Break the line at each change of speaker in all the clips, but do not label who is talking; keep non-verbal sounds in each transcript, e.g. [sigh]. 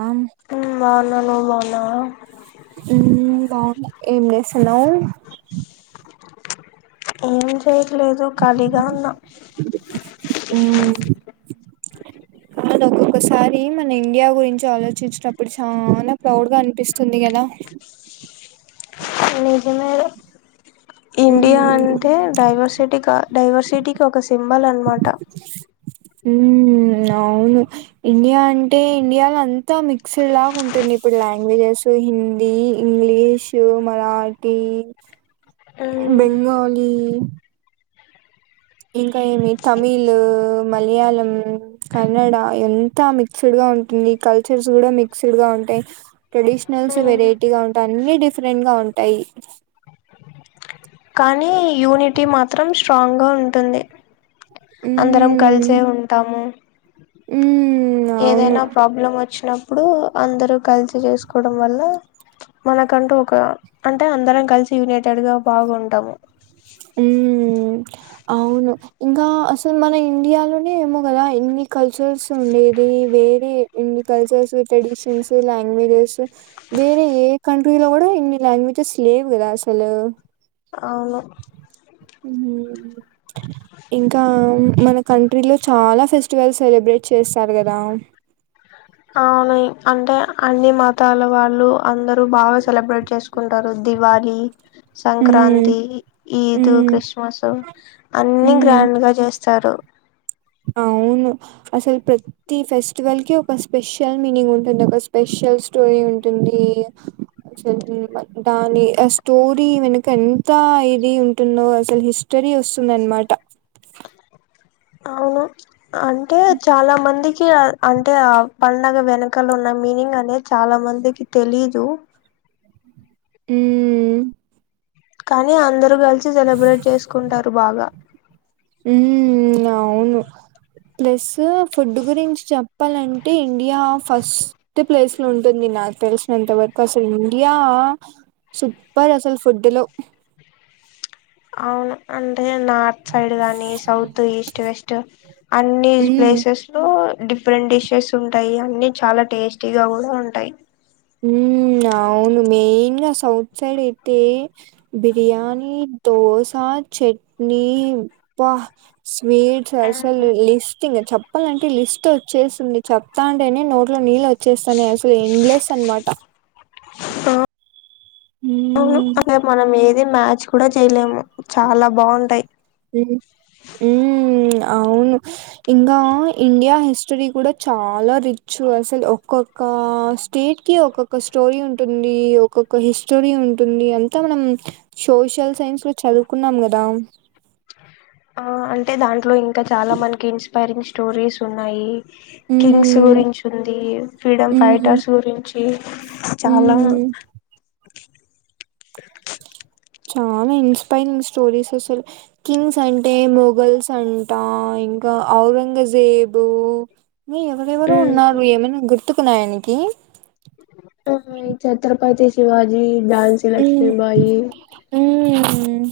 ఆ
అననుమా న
బాగు ఏం చేసాన్నావు
ఏ చేయట్లేదు ఖాళీగా ఉన్నాం
అ ఒక్కొక్కసారి మన ఇండియా గురించి ఆలోచించినప్పుడు చనాా ప్రౌడ్గా అనిపిస్తుంది కదా
నిజమేడం ఇండియా
మ్మ్
అంటే డైవర్సిటీగా డైవర్సిటీకి ఒక సింబల్ అనమాట
అవును ఇండియా అంటే ఇండియాలో అంతా మిక్స్డ్ లాగా ఉంటుంది ఇప్పుడు లాంగ్వేజెస్ హిందీ ఇంగ్లీషు మరాఠీ బెంగాలీ ఇంకా ఏమి తమిళ మలయాళం కన్నడ ఎంత మిక్స్డ్గా ఉంటుంది కల్చర్స్ కూడా మిక్స్డ్గా ఉంటాయి ట్రెడిషనల్స్
ఉమ్
వెరైటీగా ఉంటాయి అన్నీ డిఫరెంట్గా ఉంటాయి
కానీ యూనిటీ మాత్రం స్ట్రాంగ్ గా ఉంటుంది అందరం
మ్మ్
కలిసే ఉంటాము
మ్మ్ అవును
ఏదైనా ప్రాబ్లం వచ్చినాప్పు ఇప్పుడు అందరూ కలిసి చేసుకోవడం వల్ల మనకంటూ ఒక అంటే అందరం కలిసి యునైటెడ్గా బాగుంటాము
మ్మ్ అవును ఇంకా అసలు మన ఇండియాలోనే ఏమో కదా ఇన్ని కల్చర్స్ ఉండేది వేరే ఇన్ని కల్చర్స్ ట్రెడిషన్స్ లాంగ్వేజెస్ వేరే ఏ కంట్రీలో కూడా ఇన్ని లాంగ్వేజెస్ లేవు కదా అసలు
అవును
హు ఇంకా మన కంట్రీలో చాలా ఫెస్టివల్ సెలబ్రేట్ చేస్తారు కదా
అవును హు అంటే అన్ని మతాల వాళ్ళు అందరూ బాగా సెలబ్రేట్ చేసుకుంటారు దివళి
ఉమ్
సంక్రాంతి ఈద్
ఉమ్
క్రిస్మస్ అన్ని
ఉమ్
గ్రాండ్ గా చేస్ స్తరు
అవును అసలు ప్రతి ఫెస్టివల్ కి ఒక స్పెషల్ మీనింగ్ ఉంటుంది ఒక స్పెషల్ స్టోరీ ఉంటుంది అసలు దాని ఆ స్టోరీ వెనుక ఎంత ఇది ఉంటుందో అసలు హిస్టరీ వస్తుంది అన్నమాట
అవును అంటే చాలా మందికి అంటే ఆ పండగ వెనకలున్న మీనింగ్ అనేది చాలా మందికి తెలీదు
ఊ
కానీ అందరు కలి సి సెలబ్రేట్ చేసుకుంటారు బాగా
ఉమ్ అవును ప్లస్ ఫుడ్ గురించి చెప్పాలంటే ఇండియా ఫస్ట్ ప్లేస్ లో ఉంటుంది నాకు తెలిసినంత వరకు అసలు ఇండియా సూపర్ అసలు ఫుడ్ లో
అవును అన్ టే నార్త్ సైడ్ గాని సౌత్ ఈస్ట్ వెస్ట్ అన్ని
హ్మ్
ప్లేసెస్ లో డిఫరెంట్ డిషెస్ ఉంటాయి అన్ని చాలా టేస్టీగా కూడా ఉంటాయి
ఊ అవును మెయిన్ గా సౌత్ సైడ్ అయితే బిర్యానీ దోశ చట్నీ అబ్బా సు మీట్స్ అసలు లిస్టింగ్ చెప్ చెప్పాలంటే లిస్ట్ వచ్చేసింది చెప్తాంటేనే నో నోట్లో నీళ్లు వచ్చేస్తానయి అసలు ఇండ్లె న్మాట
ఆ అవును
హ్మ్
అట్లా మనం ఏది ఇది మ్యాచ్ కూడా చెయ్యలేము చాలా బాగుంటాయి
ఊ అవును ఇంకా ఇండియా హిస్టరీ కూడా చాలా రిచ్ అసలు ఒక్కొక్క స్టేట్ కి ఒక్కొక్క స్టోరీ ఉంటుంది ఒక్కొక్క హిస్టరీ ఉంటుంది అంతా మనం సోషల్ సైన్స్ లో చదువుకున్నాం కదా
ఆ అంటే దాంట్లో ఇం కా చాలా మనకి ఇన్స్పైరిగ్ స్టోరీస్ ఉన్నాయి కింగ్స్
హ్మ్
గురించి ఉంది ఫ్రీడమ్
హ్మ్
ఫైటర్స్ గురించి చాలా
హ్మ్ చాలా ఇన్స్పైరింగ్ స్టోరీస్ అసలు కింగ్స్ అంటే మొగల్స్ అంటా ఇంకా ఔరంగజేబు మీ ఎవరెవరో ఉన్నారు
ఉమ్
ఏమైనా గుర్ తుకున్నాయనికి
ఛత్రపతి శివాజ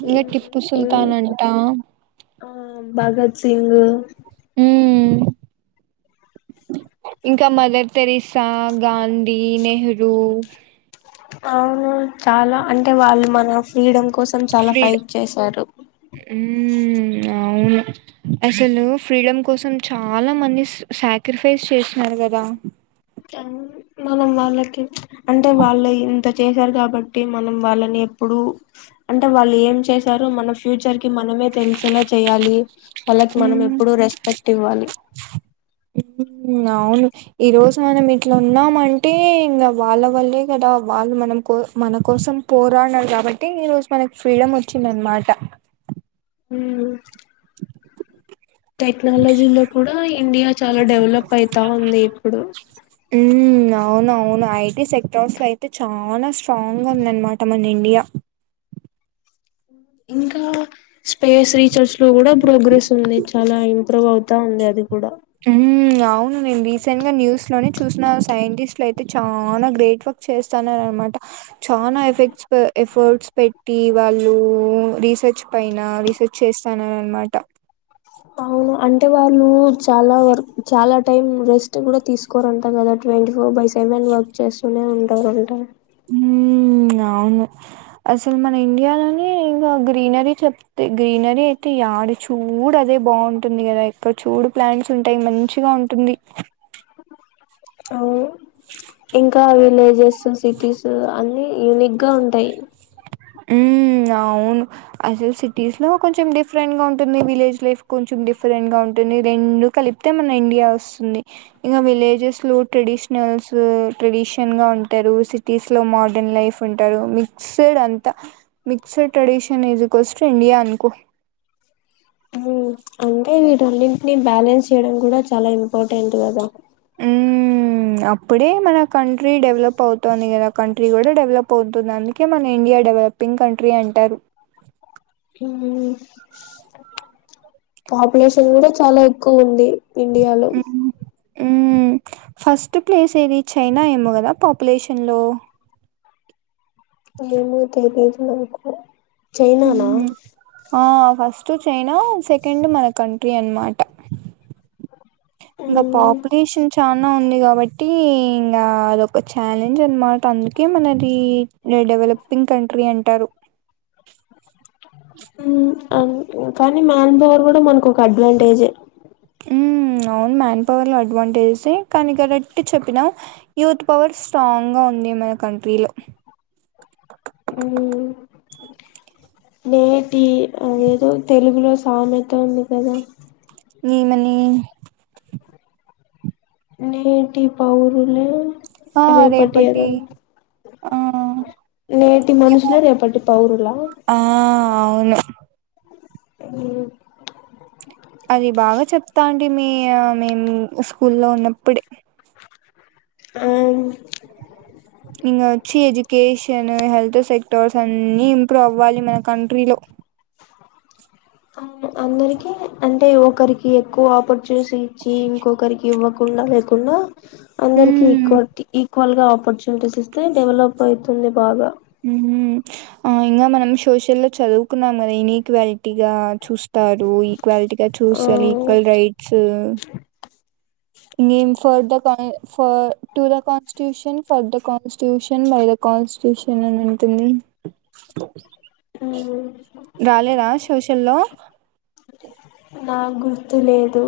ఇకా టిప్పు
ఇంకా
సుల్తాన్ అంటా
ఆ భగత్ సింగ్
ఇంకా మదర్ తెరిసా గాంధీ నెహ్రూ
అవును చాలా అంటే వాళ్ళు మన ఫ్రీడమ్ కోసం చాలా
ఫ్రీడ
ఫైట్ చేశారు
హ్మ్ అవును అసలు ఫ్రీడమ్ కోసం చాలా మంది సాక్రిఫైస్ చేస్తున్నారు కదా
మనం వాళ్ళకి అంటే వాళ్ళ అ చేశారు కాబట్టి మనం వాళ్ళని ఎప్పుడు అంటే వాళ్ళు ఏం చేశారు మన ఫ్యూచర్ మనమే తెలిసేలా చేయాలి వాళ్ళకి మనం
హ్మ్
ఎప్పుడు రెస్పెక్ట్ ఇవ్వాలి
అవును ఈరోజు మనం ఇట్లా ఉన్నామంటే ఇంకా వాళ్ళ వల్లే కదా వాళ్ళు మనం కో మన కోసం పోరాడన కాబట్టి ఈరోజు మనకి ఫ్రీడమ్ వచ్చిందినమాట
హ టెక్నాలజీలో కూడా ఇండియా చాలా డెవలప్ అయితా ఉంది ఇప్పుడు
హ్మ్ అవునవును సెక్టార్స్ లో అయితే చాలా స్ట్రాంగ్ గా ఉందనమాట మన ఇండియా
ఇంకా స్పేస్ రీసెర్చ్ లో కూడా ప్రోగ్రెస్ ఉంది చాలా ఇంప్రూవ్ అవుతా ఉంది అది కూడా
హ అవును నేను రీసెంట్ గా న్యూస్ లోనే చూసిన సైంటిస్ట్లు అయితే చాలా గ్రేట్ వర్క్ చేస్తున్నా అనమాట చాలా ఎఫెక్ట్స్ ఎఫర్ట్స్ పెట్టి వాళ్ళు రీస రీసెర్చ్ పైన రీసెర్చ్ చేస్తాన అనమాట
అవును అంటే వాళ్ళు చాలా వర్క్ చాలా టైం రెస్ట్ కూడా తీసుకోరుంట కదా twenty four by seven work చేస్తూనే ఉంటారుంటారు
హ అవును అసలు మన ఇండియాలోనే ఇం గ్రీనరీ చెప్తేా గ్రీనరీ అయితే డు చూడు అదే బాగుంటుంది కదా ఇక్కడ చూడు ప్లాంట్స్ ఉంటాయి మంచిగా ఉంటుంది
అవు ఇంకా విలేజెస్ సిటీస్ అన్ని యూని క్క ఉంట
అవును అసలు సిటీస్ లో కొంచెం డిఫరెంట్ గా ఉంటుంది విలేజ్ లైఫ్ కొంచెం డిఫరెంట్ గా ఉంటుంది రెండు కలిపితే మన ఇండియా వస్తుంది ఇంకా విలేజెస్ లో ట్రెడిషనల్స్ ట్రెడిషల్ గా ఉంటారు సిటీస్ లో మోడర్న్ లైఫ్ ఉంట మిక్సడ్ అంత మిక్సడ్ ట్రెడిషన్ ఇజస్ ఇండియా అనుకో
అంటే వీటన్నింటినీ బ్యాలెన్స్ చేయడం కూడా చాలా ఇంపార్టెంట్ కదా
ఉ అప్పుడే మన కంట్రీ డెవలప్ అవుతుంది కదా కంట్రీ కూడా డెవలప్ అవుతుంది అందుకే మన ఇండియా డెవలపింగ్ కంట్రీ అంటారు
పాపులేషన్ కూడా చాలా ఎక్కువ ఉంది ఇండియాలో
హ్మ్ ఫస్ట్ ప్లేస్ ఏది చైనా ఏమో కదా పాపులేషన్ లో
ఏమో తెలిదు నాకు చైనానా
మ్మహు ఆ ఫస్ట్ టు చైనా సెకండ్ మన కంట్రీ అనమాట ఇంకా
ఉమ్,
పాపులేషన్ చాన ఉంది కాబట్టి ఈ ఇంకా అదొక ఛాలెంజ్ అనమాట అందుకే మనది డెవలపింగ్ కంట్రీ అంటారు
మ్మహ్ అ కానీ మ్యాన్ పవర్ కూడా మనకు ఒక అడ్వాంటేజే
మ్మ్ అవును మ్యాన్ పవర్ లో అడ్వాంటేజెస్ కానీ కరెక్ట్ చెప్పినాం యూత్ పవర్ స్ట్రాంగ్ గా ఉంది మన కంట్రీలో
లేదు అదేదో తెలుగులో టామెట ఉంది కదా
ని మనీ
నేటి పౌరులు
ఆ
రేపాటి అద
రేపటి ఆ
నేటి
ఏమో
మనుషులె రేపటి పౌరులా
ఆ అవును అది బాగ చెప్తా అండి మీ అ మేమ్ స్కూల్లో ఉన్నప్పుడే
ఆ
ఇంగ ఒచ్చి ఎజుకేష్ షను హెల్త్ సెక్టార్సన్ని ఇంప్రూవ్ అవ్వాలి మా కంట్రీలో
అ అందరికి అం తె ఒకరికి ఎక్కువ ఆపట్ చేసిచ్చి ఇంకొకరికివ్వక్ కుండ లేకుండా అందరికి
ఉమ్
ఇక్కువటి ఈ ఎక్వల్ గా ఆపర్చునిటీస్ ఇస్తే డెవలప్ అయితుంది బాగా
మ్మహు ఇంకా మనం సోషల్ లో చదువుకున్నాంకదా ఇన్క్వాలిటీ గా చూ స్తారు ఈక్వాలిటీగా
ఆ
చూస్తారు ఈక్వల్ రైట్స్ ఇకేం for the for to the constitution for the constitution by the constitution అని ఉంటుంది రాలేరా సోషల్లో
నాకు గుర్తు లేదు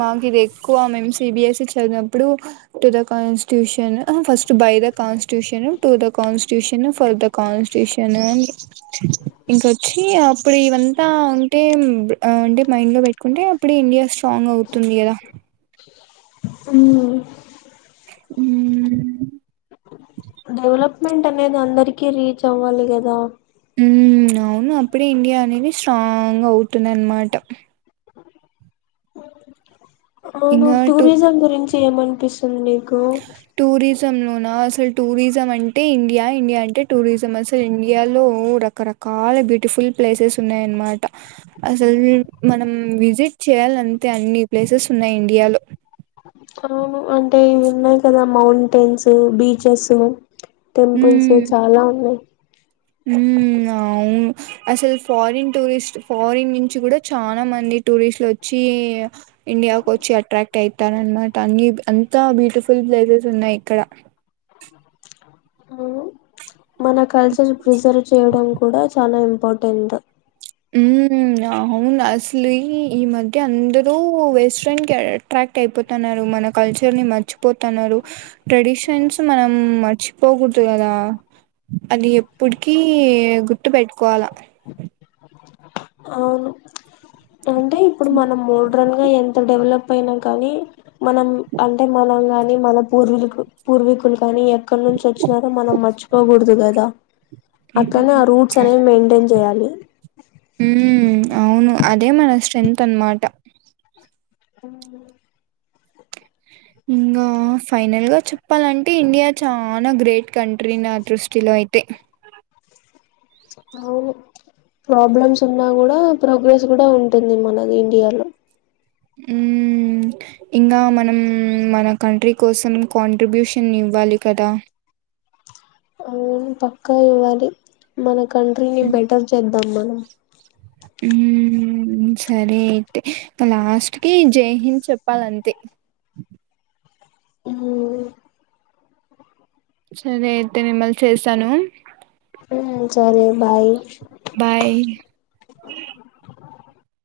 మాకు ఇది ఎక్కువ మేము సిబిఎస్సి చదినప్పుడు to the constitution first by the క constitution to the constitution, for the constitution, ఇంకొచ్చి అప్పుడు ఇవంతా ఉంటే. ఆమ్ అంటే మైండ్ లో పెట్టుకుంటే అప్పుడు న్యూ స్ట్రాంగ్ అవుతుంది కదా.
అ
హ
డెవలప్ మెంట్ అనేది అందరికీ రీచ్ అవ్వాలి కదా
ఉ అవును అప్పుడే ఇండియా అనేది స్ట్రాంగ్ అవుతుంది అనమాట
ను్వు టూరిజం గురించి ఏమనిపిస్తు
టూరిజం లో నా అసలు టూరిజం అంటే ఇండియా ఇండియా అంటే టూరిజం టూరిసం అంటే ఇండియా ఇండియా అంటే టూరిసం అసలు ఇండియాలో రకరకాల బ్యూటిఫుల్ ప్లేసెస్ ఉన్నాయ అన్నమాట అసలు మనం విజిట్ చేయాలంటే అన్ని ప్లేసెస్ ఉన్నాయి ఇండియాలో
అవును అంటే ఇవి ఉన్నాయి కదా మౌంటైన్స్ బీచెస్ టెంపుల్స్ చాలా ఉన్నాయి్
హ అవును అసలు ఫారిన్ టూరిస్ట్ ఫారిన్ నుంచి కూడా చాలా మంది టూరిస్ట్లు వచ్చి ఇండియాకు వచ్చి అట్రాక్ట్ అవుతార అనమాట అ అంతా బ్యూటిఫుల్ ప్లేసెస్ ఉన్నాయి ఇక్కడ
అ మన కల్చర్ ప్రిజర్వ్ చేయడం కూడా చాలా ఇంపార్టెంట్
హ అవును అసలు ఈ మధ్య అందరూ వెస్ట్రన్ క అట్రాక్ట్ అయిపోతున్నారు, మన కల్చర్ ని మర్చిపోతున్నారు, ట్రెడిషన్స్ మనం మర్చిపోకూడదు కదా అది ఎప్పటికీ గుర్తుపెట్టుకోవాలా
అవును అంటే ఇప్పుడు మనం మూడు సడన్గా ఎంత డెవలప్ అయినా కానీ మనం అంటే మనంగాని మ పూ పుర్వికుల్ పుర్వికులు కానీ అక్కడ నుంచి వచ్చినారో మనం మర్చిపోకూడదు కద్ [unintelligible] అట్నే ఆ రూట్స్
హ్మ్.
అనేవి మెయింటైన్ చేయాలి
మ్ అవును అదే మన స్ట్రెంత్ అన్నమాట
ఆ
ఇంకా ఫైనల్గా చెప్పాలంటే ఇండియా చాలా గ్రేట్ కంట్రీ నా దృష్టిలో అయితే.
అవును ప్రాబ్లమ్స్ ఉన్నా కూడా ప్రోగ్రెస్ కూడా ఉంటుంది మనది ఇండియాలో.
ఊ ఇంకా మనం మన కంట్రీ కోసం కాంట్రిబ్యూషన్ ఇవ్వాలి కదా.
ఊ పక్కా ఇవ్వాలి మన కంట్రీని బెటర్ చేద్దాం మనం.
ఊ సరే అయితే లాస్ట్ కి జయిహించ్ చెప్పాలంతే
ఉమ్
సరే అయితే మిమ్మల్ చేసాను.
ఊ సరే బాయ్
బాయ్. [unintelligible]